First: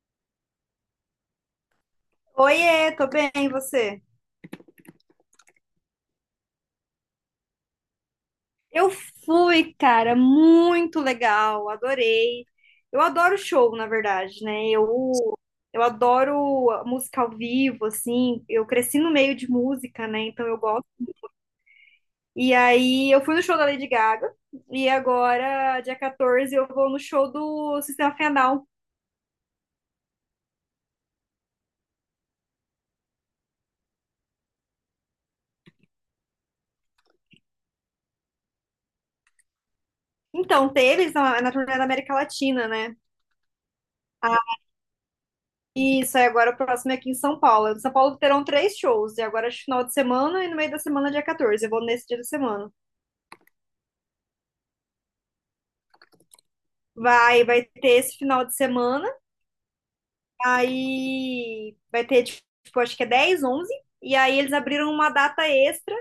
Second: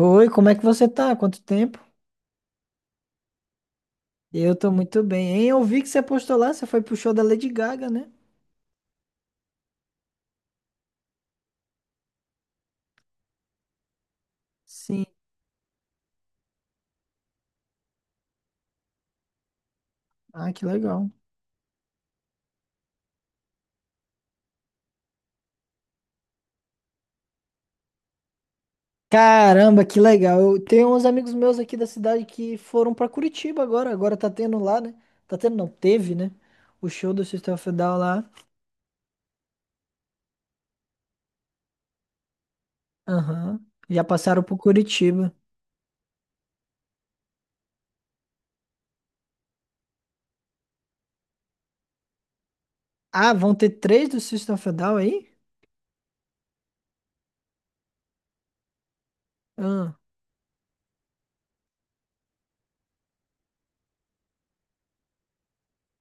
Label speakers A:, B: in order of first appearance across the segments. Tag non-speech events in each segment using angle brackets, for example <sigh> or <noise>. A: Oi, como é que você tá? Quanto tempo?
B: Oiê, tô bem, e você?
A: Eu tô muito bem, hein? Eu vi que você postou lá, você foi pro show da Lady Gaga, né?
B: Eu fui, cara, muito legal, adorei. Eu adoro show, na verdade, né?
A: Sim.
B: Eu adoro a música ao vivo, assim. Eu cresci no meio de música, né? Então
A: Ah,
B: eu
A: que
B: gosto.
A: legal.
B: E aí eu fui no show da Lady Gaga e agora, dia 14, eu vou no show do Sistema Final.
A: Caramba, que legal. Eu tenho uns amigos meus aqui da cidade que foram pra Curitiba agora. Agora tá tendo lá, né? Tá tendo, não, teve, né? O show do System of a Down lá.
B: Então, teve eles na turnê da América Latina, né?
A: Aham. Já passaram pro Curitiba.
B: Isso, aí agora o próximo é aqui em São Paulo. Em São Paulo terão três shows, e agora é final de semana e no meio da semana, dia 14. Eu vou nesse dia da semana.
A: Ah, vão ter três do System of a Down aí?
B: Vai ter esse final de semana,
A: Ah,
B: aí vai ter, tipo, acho que é 10, 11, e aí eles abriram uma data extra,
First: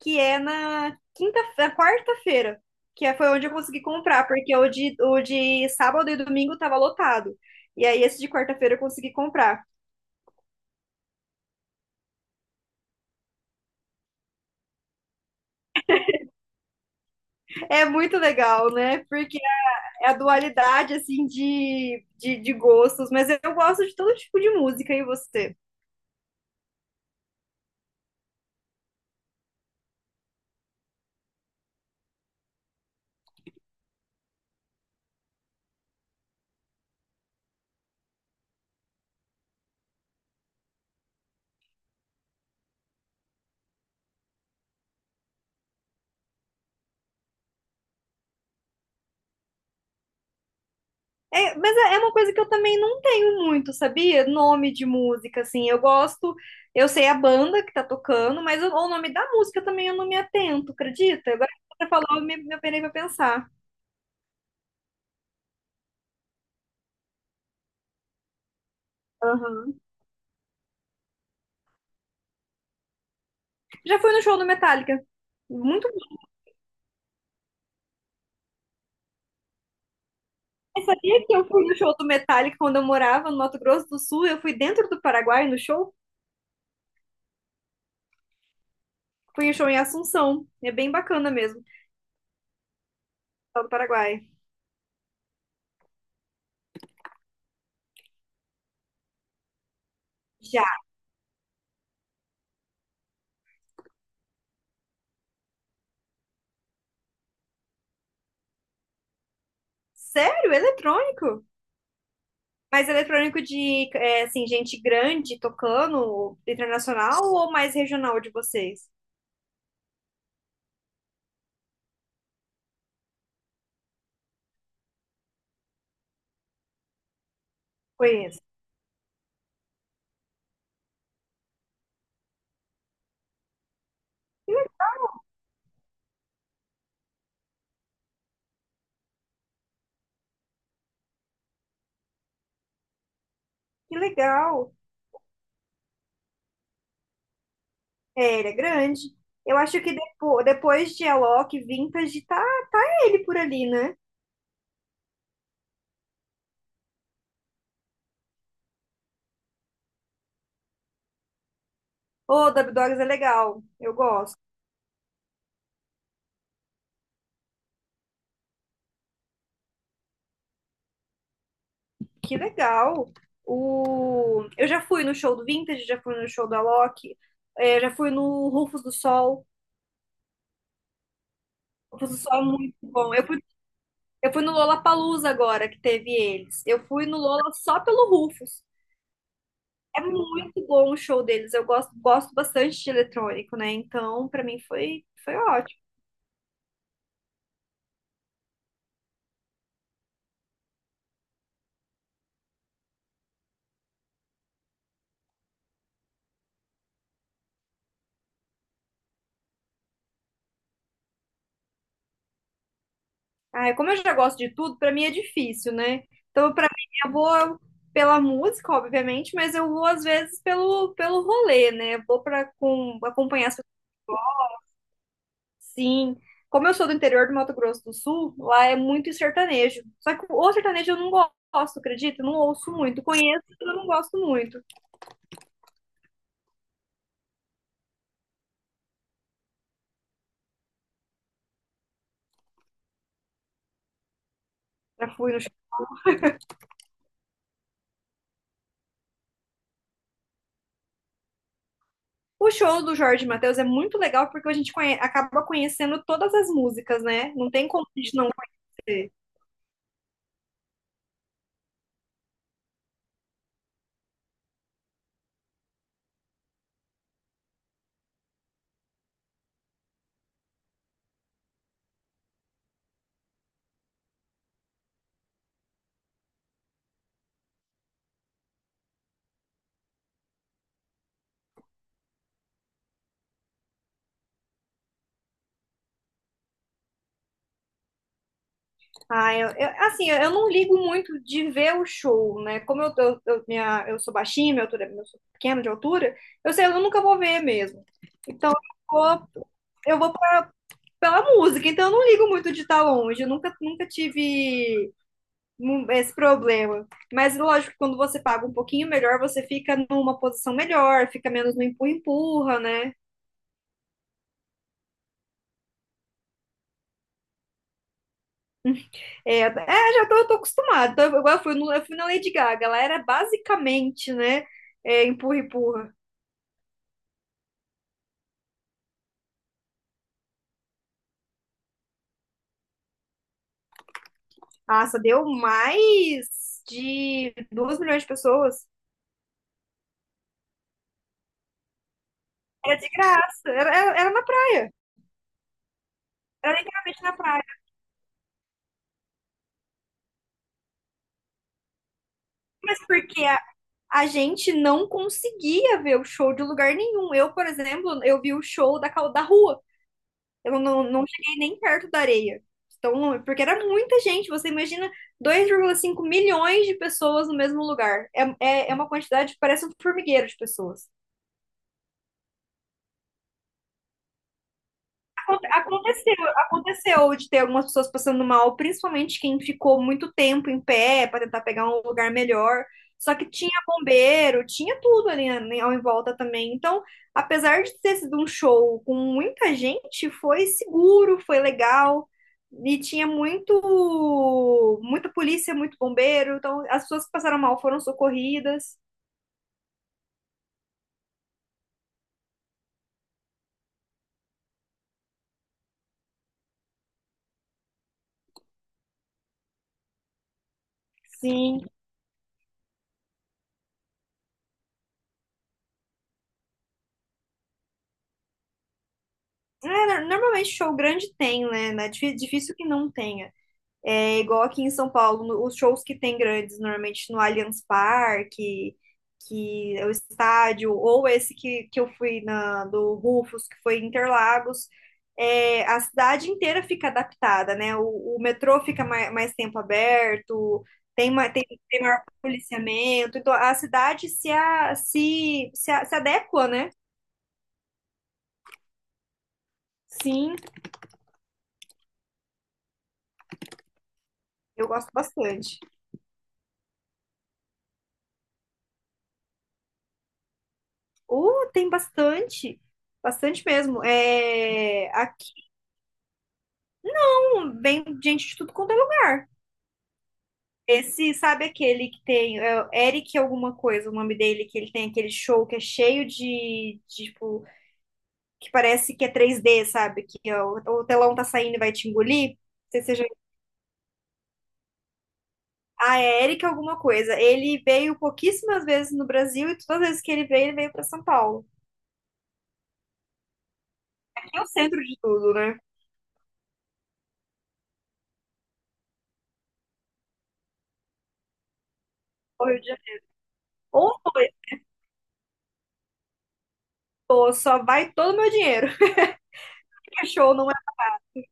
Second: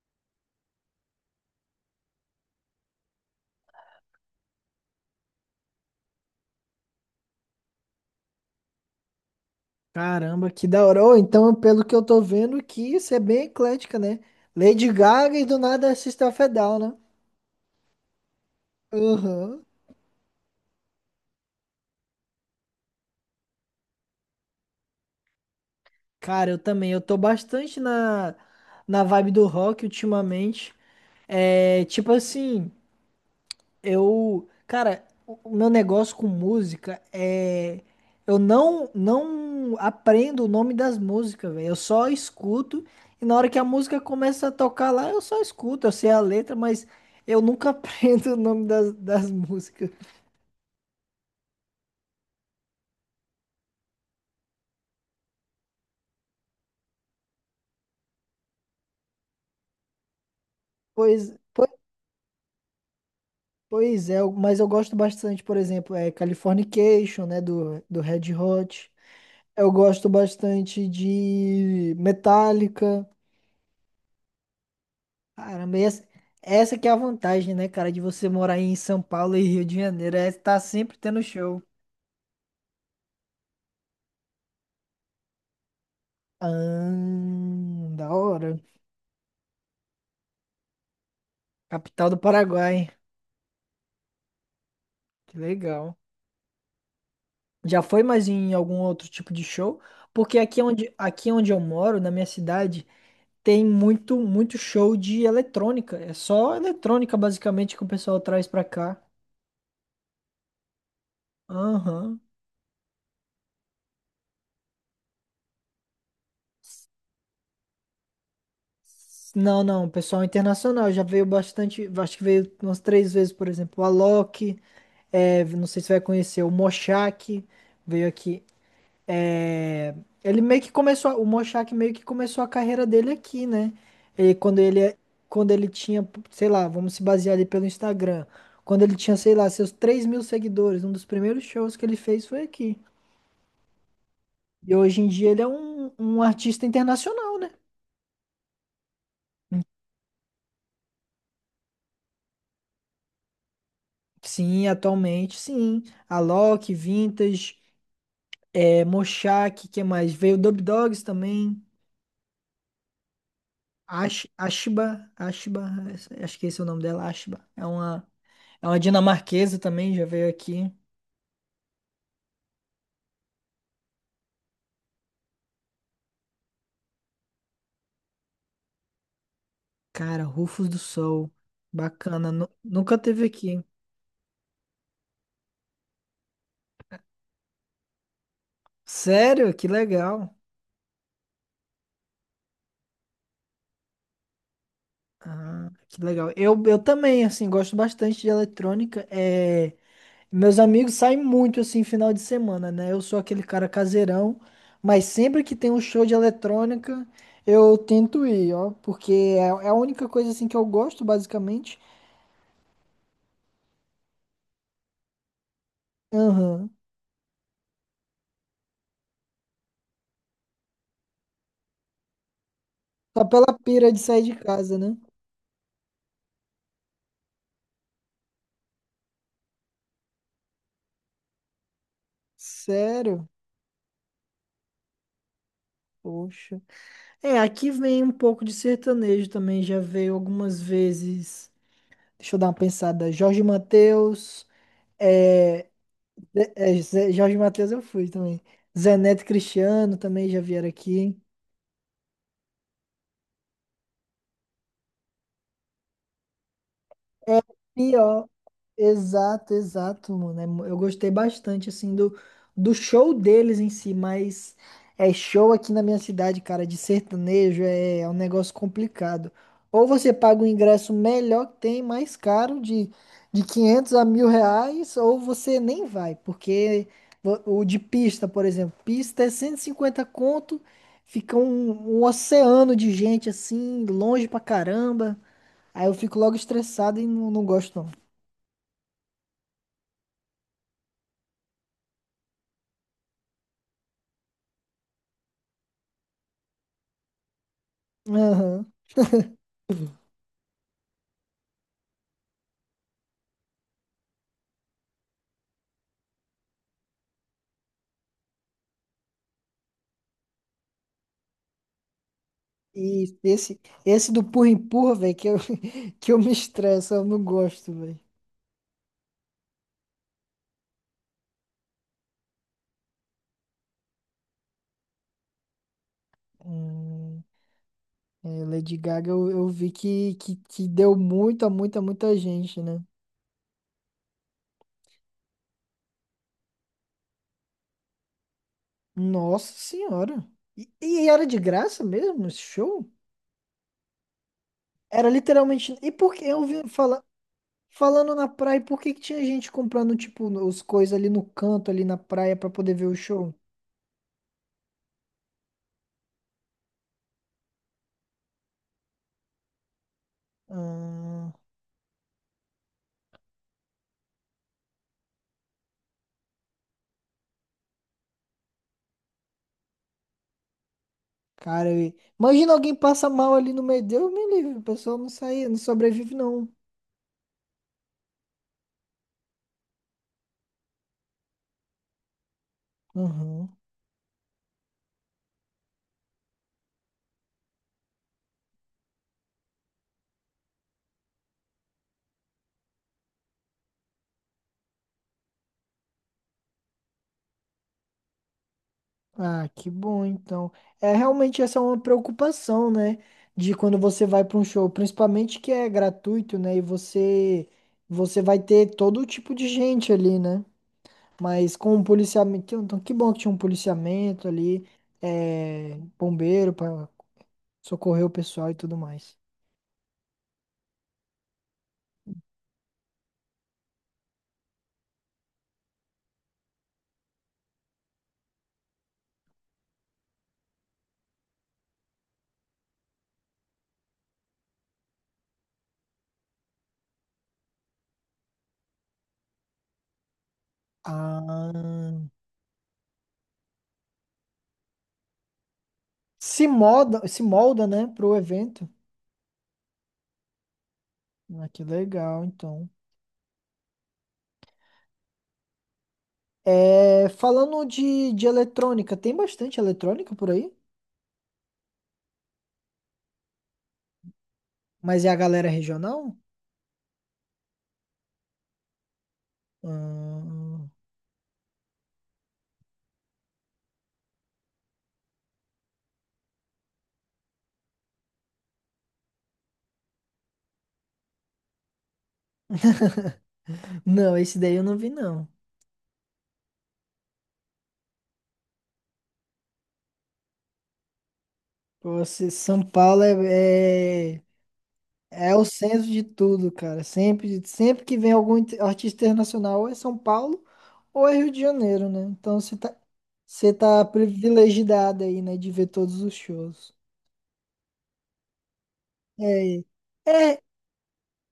B: que é na quinta, na quarta-feira, foi onde eu consegui comprar, porque o de sábado e domingo tava lotado. E aí esse de quarta-feira eu consegui comprar.
A: caramba, que da hora. Ô, então, pelo que eu tô vendo aqui, isso é bem eclética, né? Lady Gaga e do nada System of a Down, né?
B: É muito legal, né?
A: Aham.
B: É a dualidade, assim, de gostos. Mas eu gosto de todo tipo de música, e você?
A: Cara, eu também. Eu tô bastante na vibe do rock ultimamente. É, tipo assim, eu. Cara, o meu negócio com música é. Eu não aprendo o nome das músicas, velho. Eu só escuto. E na hora que a música começa a tocar lá, eu só escuto. Eu sei a letra, mas eu nunca <laughs> aprendo o nome das músicas.
B: É, mas é uma coisa que eu também não tenho muito, sabia? Nome de música, assim. Eu gosto, eu sei a banda que tá tocando, mas o nome da música também eu não me atento, acredita?
A: Pois.
B: Agora que você falou, me apenei pra pensar.
A: Pois é, mas eu gosto bastante, por exemplo, é Californication, né, do Red Hot. Eu
B: Aham.
A: gosto bastante de Metallica.
B: Já fui no show do Metallica.
A: Caramba, e
B: Muito
A: essa que é a vantagem, né, cara, de você morar em São Paulo e Rio de Janeiro, é estar
B: Mas
A: sempre tendo
B: sabia que eu
A: show.
B: fui no show do Metallica quando eu morava no Mato Grosso do Sul? Eu fui dentro do Paraguai no show.
A: Ah, da hora.
B: Fui em um show em Assunção. É bem bacana mesmo, o
A: Capital do Paraguai.
B: pessoal do Paraguai.
A: Que legal. Já foi mais em algum outro tipo de show? Porque aqui é
B: Já.
A: onde, aqui é onde eu moro, na minha cidade, tem muito, muito show de eletrônica. É só eletrônica, basicamente, que o pessoal traz pra cá.
B: Sério? Eletrônico?
A: Aham.
B: Mas eletrônico de, é, assim, gente grande tocando, internacional ou mais regional de vocês?
A: Não, não, pessoal internacional já veio bastante, acho que veio umas três vezes, por exemplo, o Alok, é, não sei se vai conhecer, o Moshak veio
B: Conheço.
A: aqui. É, ele meio que começou, o Mochak meio que começou a carreira dele aqui, né? Ele, quando ele, quando ele tinha, sei lá, vamos se basear ali pelo Instagram. Quando ele tinha, sei lá, seus 3.000 seguidores, um dos primeiros shows que ele fez foi aqui.
B: Que legal.
A: E hoje em dia ele é um artista internacional, né?
B: É, ele é grande. Eu acho que depois de Alok, Vintage, tá ele por ali, né?
A: Sim, atualmente, sim. Alok, Vintage, é, Mochak, que mais? Veio Dub Dogs também.
B: Ô, Dub Dogs é legal. Eu gosto.
A: Ashiba, acho que esse é o nome dela, Ashiba. É uma dinamarquesa também, já veio aqui.
B: Que legal. Eu já fui no show do Vintage, já fui no show do Alok, é, já fui no Rufus do Sol.
A: Cara, Rufos do Sol.
B: Rufus do
A: Bacana.
B: Sol é
A: nu-
B: muito
A: nunca
B: bom.
A: teve aqui.
B: Eu fui no Lollapalooza agora, que teve eles. Eu fui no Lola só pelo Rufus.
A: Sério? Que
B: É
A: legal.
B: muito bom o show deles. Eu gosto bastante de eletrônico, né? Então, pra mim foi
A: Ah,
B: ótimo.
A: que legal. Eu também, assim, gosto bastante de eletrônica. É, meus amigos saem muito, assim, final de semana, né? Eu sou aquele cara caseirão, mas sempre que tem um show de eletrônica, eu tento ir, ó. Porque é a única coisa, assim, que eu gosto, basicamente.
B: Ah, como eu já gosto de tudo, pra mim é difícil, né? Então, pra
A: Aham.
B: mim, eu vou pela música, obviamente, mas eu vou às vezes pelo rolê, né? Eu vou para
A: Só
B: acompanhar
A: pela
B: as
A: pira de sair de casa, né?
B: Sim, como eu sou do interior do Mato Grosso do Sul, lá é muito sertanejo. Só que o sertanejo eu não gosto, acredita? Eu não ouço muito.
A: Sério?
B: Conheço, mas eu não gosto muito.
A: Poxa. É, aqui vem um pouco de sertanejo também, já veio algumas vezes. Deixa eu dar uma pensada. Jorge Mateus,
B: Já fui no show.
A: é, Jorge Mateus eu fui também. Zé Neto e Cristiano também já vieram aqui.
B: O show do Jorge Mateus é muito legal porque a gente acaba conhecendo todas as músicas, né?
A: É
B: Não tem como a gente
A: pior.
B: não conhecer.
A: Exato, exato, mano. É. Eu gostei bastante, assim, do show deles em si, mas é show aqui na minha cidade, cara, de sertanejo é um negócio complicado. Ou você paga um ingresso melhor que tem, mais caro, de R$ 500 a R$ 1.000, ou você nem vai, porque o de pista, por exemplo, pista é 150 conto, fica um oceano de gente, assim, longe pra caramba. Aí eu fico logo estressado e não gosto, não.
B: Ah, assim, eu não ligo muito de ver o show, né? Como eu- minha, Eu sou baixinha, minha altura, eu sou pequena de altura, eu sei, eu nunca vou ver mesmo. Então,
A: Aham.
B: vou, eu vou pela música, então eu não ligo muito de estar longe, eu nunca tive esse problema. Mas lógico que quando você paga um pouquinho melhor, você fica numa posição melhor, fica menos no empurra-empurra, né?
A: E esse do empurra-empurra, velho, que eu, <laughs> que eu me estresso, eu não gosto, velho.
B: Já eu tô acostumada. Então, eu fui no, eu fui na Lady Gaga. Ela era basicamente, né, é, empurra-empurra.
A: Hum, é, Lady Gaga, eu vi que deu muita, muita, muita gente, né?
B: Nossa, deu mais de 2 milhões de pessoas.
A: Nossa Senhora. E era de graça mesmo esse
B: Era de
A: show?
B: graça, era, era na praia,
A: Era literalmente. E por que eu
B: era
A: vi
B: literalmente na praia.
A: falando na praia, por que que tinha gente comprando, tipo, os coisas ali no canto, ali na praia, pra poder
B: Mas
A: ver o
B: porque
A: show?
B: a gente não conseguia ver o show de lugar nenhum. Eu, por exemplo, eu vi o show da rua. Eu não
A: Hum,
B: cheguei nem perto da areia. Então, porque era muita gente. Você imagina 2,5 milhões de pessoas no mesmo lugar. É uma quantidade que parece um formigueiro de pessoas.
A: Cara, imagina alguém passa mal ali no meio. Deus me livre, o pessoal não sai, não sobrevive, não.
B: Aconteceu de ter algumas pessoas passando mal, principalmente quem ficou muito tempo em pé para tentar pegar um lugar melhor. Só que tinha
A: Uhum.
B: bombeiro, tinha tudo ali, né, ao em volta também. Então, apesar de ter sido um show com muita gente, foi seguro, foi legal. E tinha muita polícia, muito bombeiro. Então, as pessoas que passaram mal foram socorridas.
A: Ah, que bom, então. É, realmente essa é uma preocupação, né? De quando você vai para um show, principalmente que é gratuito, né? E você vai ter todo tipo de gente ali, né? Mas
B: Sim.
A: com o policiamento. Então, que bom que tinha um policiamento ali, é, bombeiro para socorrer o pessoal e tudo mais.
B: É, normalmente show grande tem, né? É difícil que não tenha. É igual aqui em São Paulo, os shows que tem grandes, normalmente no Allianz Parque, que é o estádio, ou esse que eu fui na, do Rufus, que foi em Interlagos, é, a cidade inteira fica adaptada, né? O metrô fica mais tempo aberto, tem,
A: Ah,
B: tem maior policiamento, então a cidade se
A: se
B: adequa, né?
A: molda, se molda, né, pro evento.
B: Sim,
A: Ah, que legal, então.
B: eu gosto bastante.
A: É, falando de eletrônica, tem bastante eletrônica por aí?
B: Tem bastante, bastante mesmo. É,
A: Mas é a galera regional?
B: tipo, vem gente de tudo quanto é lugar.
A: Hum,
B: Esse, sabe aquele que tem, é o Eric alguma coisa, o nome dele, que ele tem aquele show que é cheio de, tipo, que parece que é 3D, sabe? Que ó, o telão tá saindo e vai te engolir. Não sei se seja...
A: não, esse daí eu não vi, não.
B: Ah, é Eric alguma coisa. Ele veio pouquíssimas vezes no Brasil e todas as vezes que ele veio pra São Paulo.
A: São Paulo é, é,
B: Aqui é o centro de tudo,
A: é o
B: né?
A: centro de tudo, cara. Sempre que vem algum artista internacional, ou é São Paulo ou é Rio de Janeiro, né? Então
B: Ou
A: você
B: Rio de
A: tá,
B: Janeiro.
A: você tá
B: Ou foi,
A: privilegiado aí, né, de ver todos os shows.
B: ou só vai todo o meu dinheiro.
A: É,
B: <laughs> show
A: é,
B: não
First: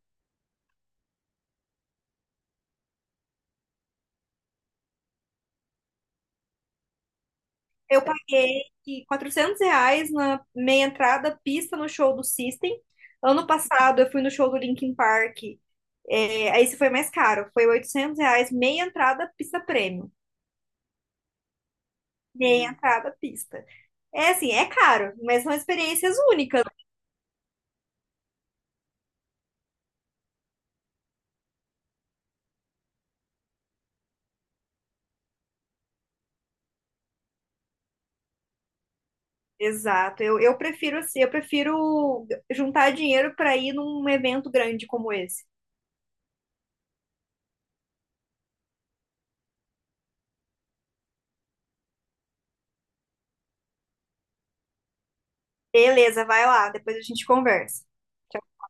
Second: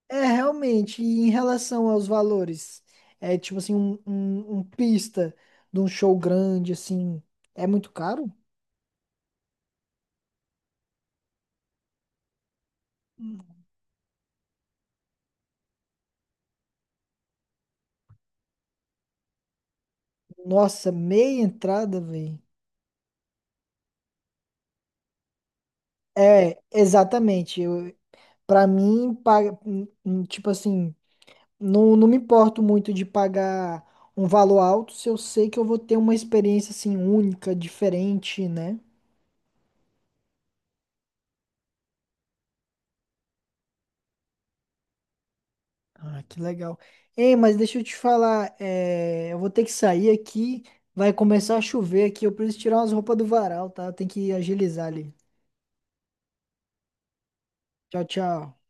A: É, realmente, e em relação aos valores, é tipo assim, um pista de um show grande, assim, é muito
B: Eu
A: caro?
B: paguei R$ 400 na meia entrada, pista no show do System. Ano passado eu fui no show do Linkin Park. É, aí isso foi mais caro. Foi R$ 800, meia entrada, pista prêmio.
A: Nossa, meia entrada, velho.
B: Meia entrada, pista. É assim, é caro, mas são experiências
A: É,
B: únicas.
A: exatamente. Eu, pra mim, paga, tipo assim, não me importo muito de pagar um valor alto se eu sei que eu vou ter uma experiência, assim, única, diferente, né?
B: Exato. Eu prefiro juntar dinheiro para ir num evento grande como esse.
A: Ah, que legal. Ei, mas deixa eu te falar, é, eu vou ter que sair aqui, vai começar a chover aqui, eu preciso tirar umas roupas do varal, tá? Tem que agilizar ali.
B: Beleza, vai lá, depois a gente conversa.
A: Tchau, tchau.